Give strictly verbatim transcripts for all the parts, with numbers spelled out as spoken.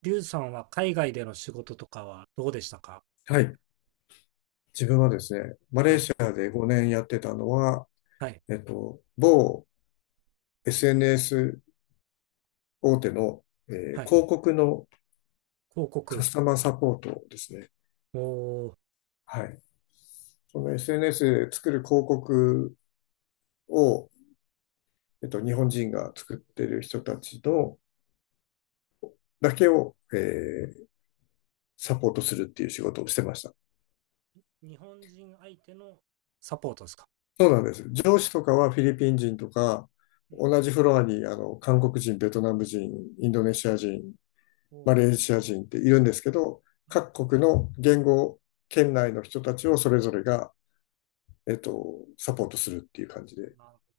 リュウさんは海外での仕事とかはどうでしたか？はい。自分はですね、マレはーい、シアでごねんやってたのは、はい、えっと、某 エスエヌエス 大手の、えはーい。広告の広カ告。スタマーサポートですね。おお。はい。その エスエヌエス 作る広告を、えっと、日本人が作ってる人たちのだけを、えーサポートするっていう仕事をしてました。ー日本人相手のサポートですか？そうなんです。上司とかはフィリピン人とか、うん。同じフロアにあの韓国人、ベトナム人、インドネシア人、マレおーシア人っているんですけど、ー、はい。各国の言語圏内の人たちをそれぞれが、えっと、サポートするっていう感じで。なるほ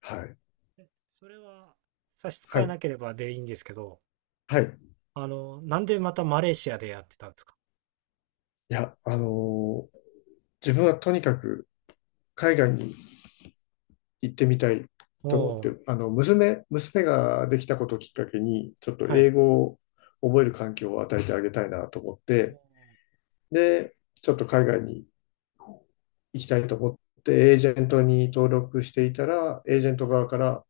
はい。ど。えそれは差し支はえい。なければでいいんですけど、はい。あの、なんでまたマレーシアでやってたんですか？いや、あのー自分はとにかく海外に行ってみたいお。と思っおて、ーあの、娘、娘ができたことをきっかけに、ちょっとは英い。語を覚える環境を与えてあげたいなと思って、おー、で、ちょっと海外に行きたいと思って、エージェントに登録していたら、エージェント側から、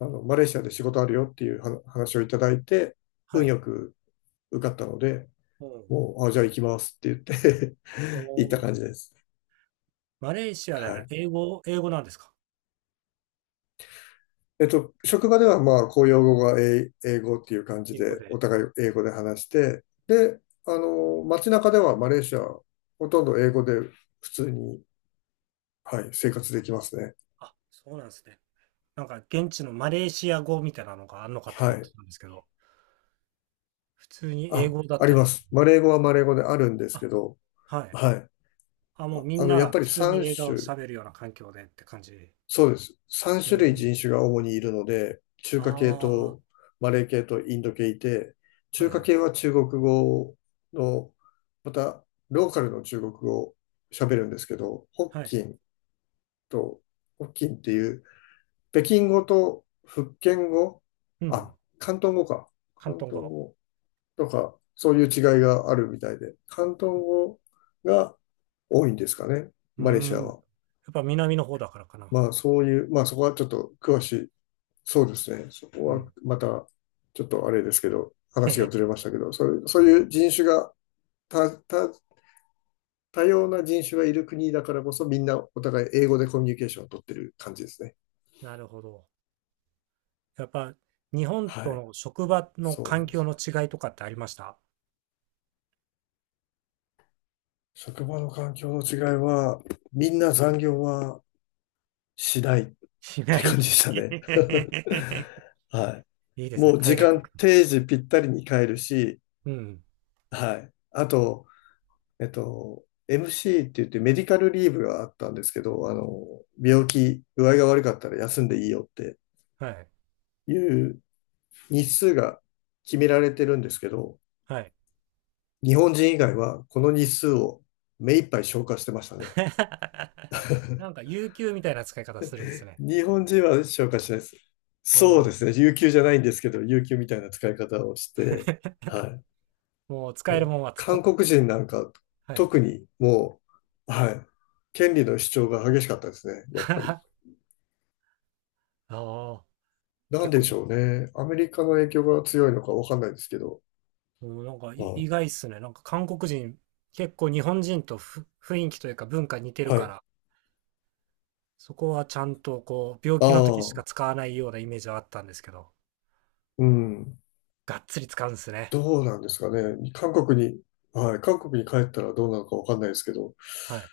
あの、マレーシアで仕事あるよっていうは話をいただいて、は運い。よく受かったので、おー、もう、あ、じゃあ行きますって言って お 行ったー。感じです。マレーシアはでい。英語、英語なんですか？えっと、職場ではまあ、公用語が英英語っていう感じ英語で、で。お互い英語で話して、で、あの、街中ではマレーシア、ほとんど英語で普通に、はい、生活できますね。あ、そうなんですね。なんか現地のマレーシア語みたいなのがあるのかとは思ってい。たんですけど、普通に英あ、語だっありたりますす。る。マレー語はマレー語であるんですあ、けど、はい。はい。あ、もうみあんの、なやっがぱり普通に3映画を種喋るような環境でって感じ。そうです。さんう種類ん。人種が主にいるので、中華系あとマレー系とインド系いて、あ、は中い華はい。系は中国語の、また、ローカルの中国語を喋るんですけど、北はい。京と、北京っていう、北京語と福建語、うん。あ、広東語か。広広東東語。語とか、そういう違いがあるみたいで、広東語が多いんですかね、うーマレーシん。アやは。っぱ南の方だからかな。まあそういう、まあそこはちょっと詳しいそうですね。そこうはん。また、ちょっとあれですけど、へ話がへ。ずれましたけど、そういう、そういう人種が、た、た、多様な人種がいる国だからこそ、みんなお互い英語でコミュニケーションを取ってる感じですね。なるほど。やっぱ日本はとい。の職場のそう環なんで境す。の違いとかってありました？職場の環境の違いは、みんな残業はしないっし なてい。感じでしたね。はいいでい。すね。もう時海外っぽ間く。定時ぴったりに帰るし、うん。はい。あと、えっと、エムシー って言ってメディカルリーブがあったんですけど、あの、病気、具合が悪かったら休んでいいよってはい。いう日数が決められてるんですけど、はい。日本人以外はこの日数を目いっぱい消化してましたね。なんか、有給みたいな使い方するんですね。日本人は消化しないです。おそうでお。すね。有給じゃないんですけど、有給みたいな使い方をして、はい。もう使えもるうもんは使韓っ、国人なんかはい。特にもう、はい。権利の主張が激しかったですね、やっぱり。ああ、なん結で構ね、しょうね。アメリカの影響が強いのかわかんないですけど。うん、なんかいはい。意外っすね。なんか韓国人、結構日本人とふ雰囲気というか文化似てるはかい。ら、そこはちゃんとこう、病あ気の時しかあ、使わないようなイメージはあったんですけど、うん。がっつり使うんですね。どうなんですかね。韓国に、はい。韓国に帰ったらどうなのかわかんないですけど、はい。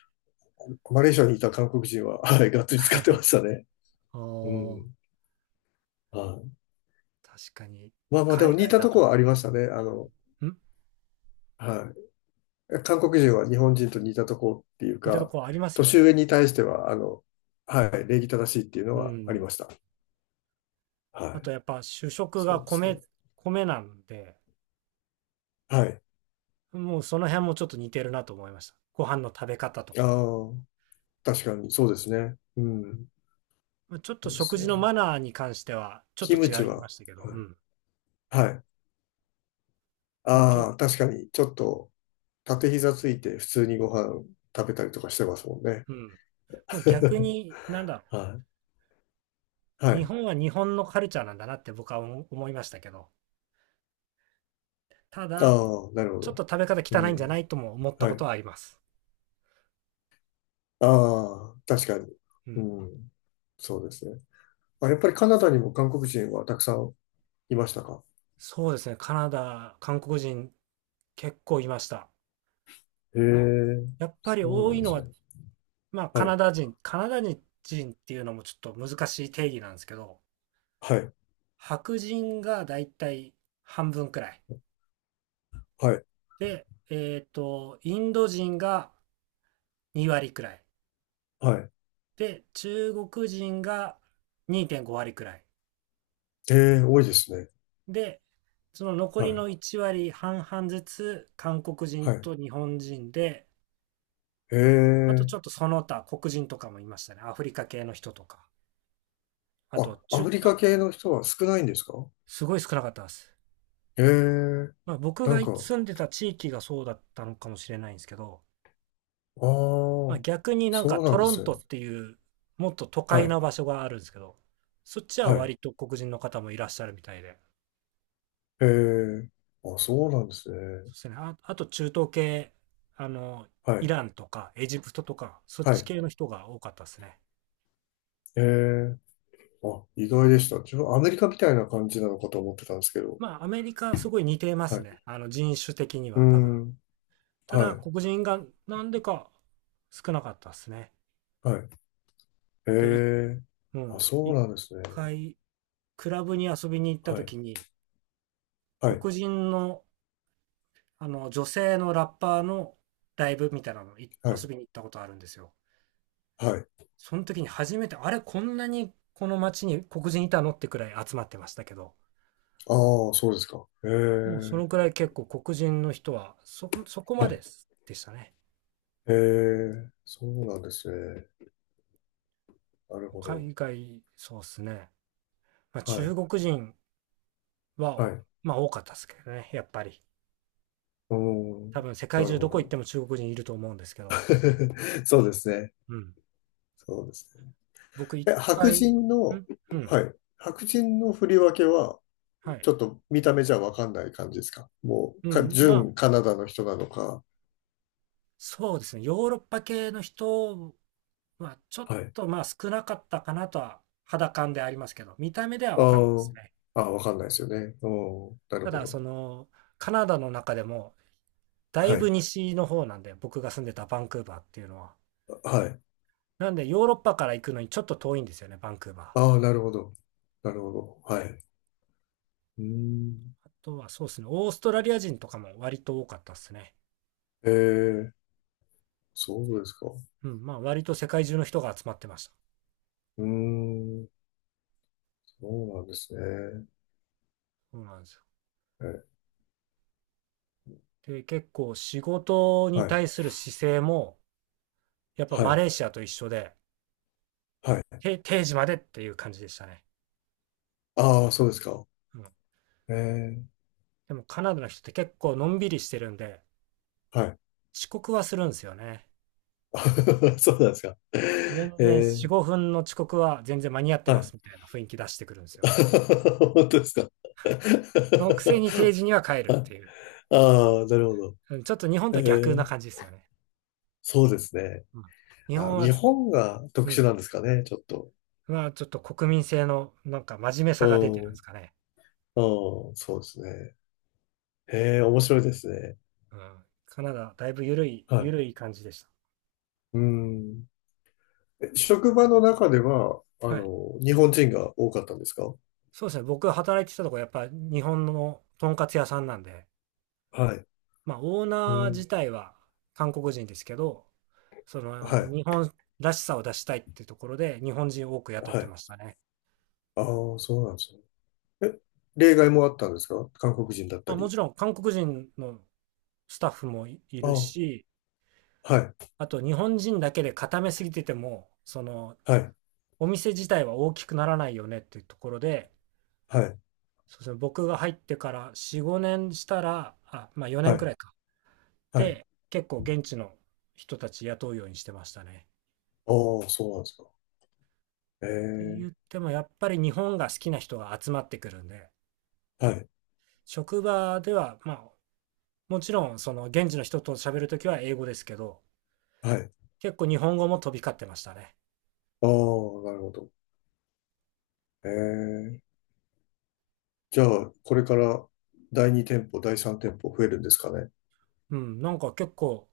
マレーシアにいた韓国人は、はい。がっつり使ってま したね。おうお、ん。はい。確かに、まあまあ、で海も似外ただとと、こん。はありましたね。あの、はい。韓国人は日本人と似たとこっていう似たとか、ころありますよ年ね。上に対しては、あの、はい。礼儀正しいっていうのうはありん。ました。あはい。とやっぱ主食そがうです米、ね。米なんで、はい。もうその辺もちょっと似てるなと思いました。ご飯の食べ方とあか。あ。確かに、そうですね。うん。まあちょっそとうで食す事のね。マナーに関してはちょっキとムチ違いまは、したけど、うはん。い。はい。もうけ、ああ、確かに、ちょっと、縦膝ついて普通にご飯食べたりとかしてますもんね。うん。もう逆 に、なんだろう。はい。は日い。本は日本のカルチャーなんだなって僕は思思いましたけど、ただ、ああ、なるほちょっど。と食べ方う汚いんじゃん。ないとも思ったはことい。はあります。ああ、確かに。ううん。ん。そうですね。あ、やっぱりカナダにも韓国人はたくさんいましたか？そうですね。カナダ、韓国人結構いました。へえ、やっぱそりう多なんいでのすはね。まあ、カはナい。ダ人、カナダ人っていうのもちょっと難しい定義なんですけど、はい。白人がだいたい半分くらい。はい。で、えっと、インド人がに割くらい。はい。で、中国人がにてんご割くらい。ええ、多いですね。で、その残はりい。のいち割半々ずつ、韓国人はい。と日本人で、えあとちょっえ。とその他、黒人とかもいましたね。アフリカ系の人とか。ああ、と、ア中、フリカあ。系の人は少ないんですか？すごい少なかったです。へえ、まあ、僕ながんか、住んでた地域がそうだったのかもしれないんですけど、ああ、まあ、逆になんそかうなトんでロンすトね。っていうもっと都は会い、な場所があるんですけど、そっちははい。割と黒人の方もいらっしゃるみたいで、へえ、あ、そうなんですそね。うですね、あ、あと中東系、あの、はイい、ランとかエジプトとか、そっはちい。系の人が多かったですね。へえ、あ、意外でした。自分、アメリカみたいな感じなのかと思ってたんですけど。まあアメリカすごい似てまはすね。い。あの人種的にうーは多分。ん、たはだい、黒人がなんでか少なかったですね。はい。へで、いえ、うあ、ん、そう一なんですね。回クラブに遊びに行ったはい、時に、はい、黒人の、あの女性のラッパーのライブみたいなのいは遊い、びに行ったことあるんですよ。はい。その時に初めて、あれ、こんなにこの街に黒人いたのってくらい集まってましたけど、ああ、そうですか。へもうそえ、のくらい結構黒人の人はそ、そこはまい。ででしたね。へえ、そうなんですね。なるほど。海外、そうですね。まあ、は中い。国人はは、い。まあ多かったですけどね、やっぱり。おー、多分世界なる中ほどこ行っど。ても中国人いると思うんですけど。そうですね。うん。そうですね。僕一え、白回、ん、人の、うん。はい。白人の振り分けは、はい。ちょっと見た目じゃわかんない感じですかもう、うか、ん。まあ、純カナダの人なのか。そうですね。ヨーロッパ系の人は、ちょっはい。とまあ少なかったかなとは、肌感でありますけど、見た目ではあ分かんないですー、ね。あー、わかんないですよね。おー、なるたほだ、そど。の、カナダの中でも、だいはぶい。西の方なんで、僕が住んでたバンクーバーっていうのは。はい。なんで、ヨーロッパから行くのにちょっと遠いんですよね、バンクーバああ、なるほど。なるほど。はい。うーん。ー。あとは、そうですね、オーストラリア人とかも割と多かったですね。えー、そうですか。うん、まあ、割と世界中の人が集まってました。うーん、そうなんですね。そうなんですよ。え、で、結構仕事にはい。対する姿勢も、やっぱはマい。レーシアと一緒で、はい。定時までっていう感じでしたね。ああ、そうですか。うん。ええ、でもカナダの人って結構のんびりしてるんで、はい。遅刻はするんですよね。そうなんですか。全え然よん、え、ごふんの遅刻は全然間に合ってはますい。みたいな雰囲気出してくるんですよ。本当ですか。そのくせに定時に は帰るっていう。ああ、なるほど。うん。ちょっと日本えとは逆なえ、感じですよね。そうですね。うん。日本あ、は、日本がう特殊ん。なんですかね、ちょっと。まあちょっと国民性のなんか真面目うさが出てるんん、でうすかね。ん、そうですね。ええ、面白いですね。うん。カナダ、だいぶ緩い、はい。緩い感じでしうん。え、職場の中では、あた。はい。の、日本人が多かったんですか？そうですね。僕が働いてたとこ、やっぱ日本のとんかつ屋さんなんで、はい。まあ、オーうナーん、自体は韓国人ですけど、そはのい、日本らしさを出したいっていうところで日本人を多く雇っはてい。ましたね。ああ、そうなんですね。え、例外もあったんですか韓国人だったまあ、もり。ちろん韓国人のスタッフもいいあるあ、し、はい、あと日本人だけで固めすぎてても、そのはい、お店自体は大きくならないよねっていうところで、はい、そうですね、僕が入ってからよん、ごねんしたら、あ、まあ4は年くい、らいか。はい。で、結構現地の人たち雇うようにしてましたね。ああ、そうなんですか。えって言え、ってもやっぱり日本が好きな人が集まってくるんで、はい、職場では、まあ、もちろん、その、現地の人と喋るときは英語ですけど、はい。結構日本語も飛び交ってましたね。ああ、なるほど。ええ。じゃあ、これからだいにてんぽ店舗、だいさんてんぽ店舗増えるんですかね。うん、なんか結構、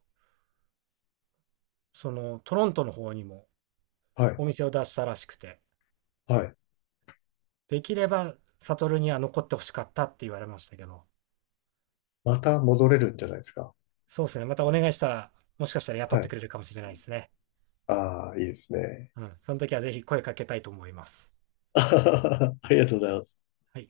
その、トロントの方にもはい、お店を出したらしくて、はい。できれば、サトルには残ってほしかったって言われましたけど、また戻れるんじゃないですか。そうですね、またお願いしたら、もしかしたら雇っはてい。くれるかもしれないですね。ああ、いいですね。うん、その時はぜひ声かけたいと思います。ありがとうございます。はい。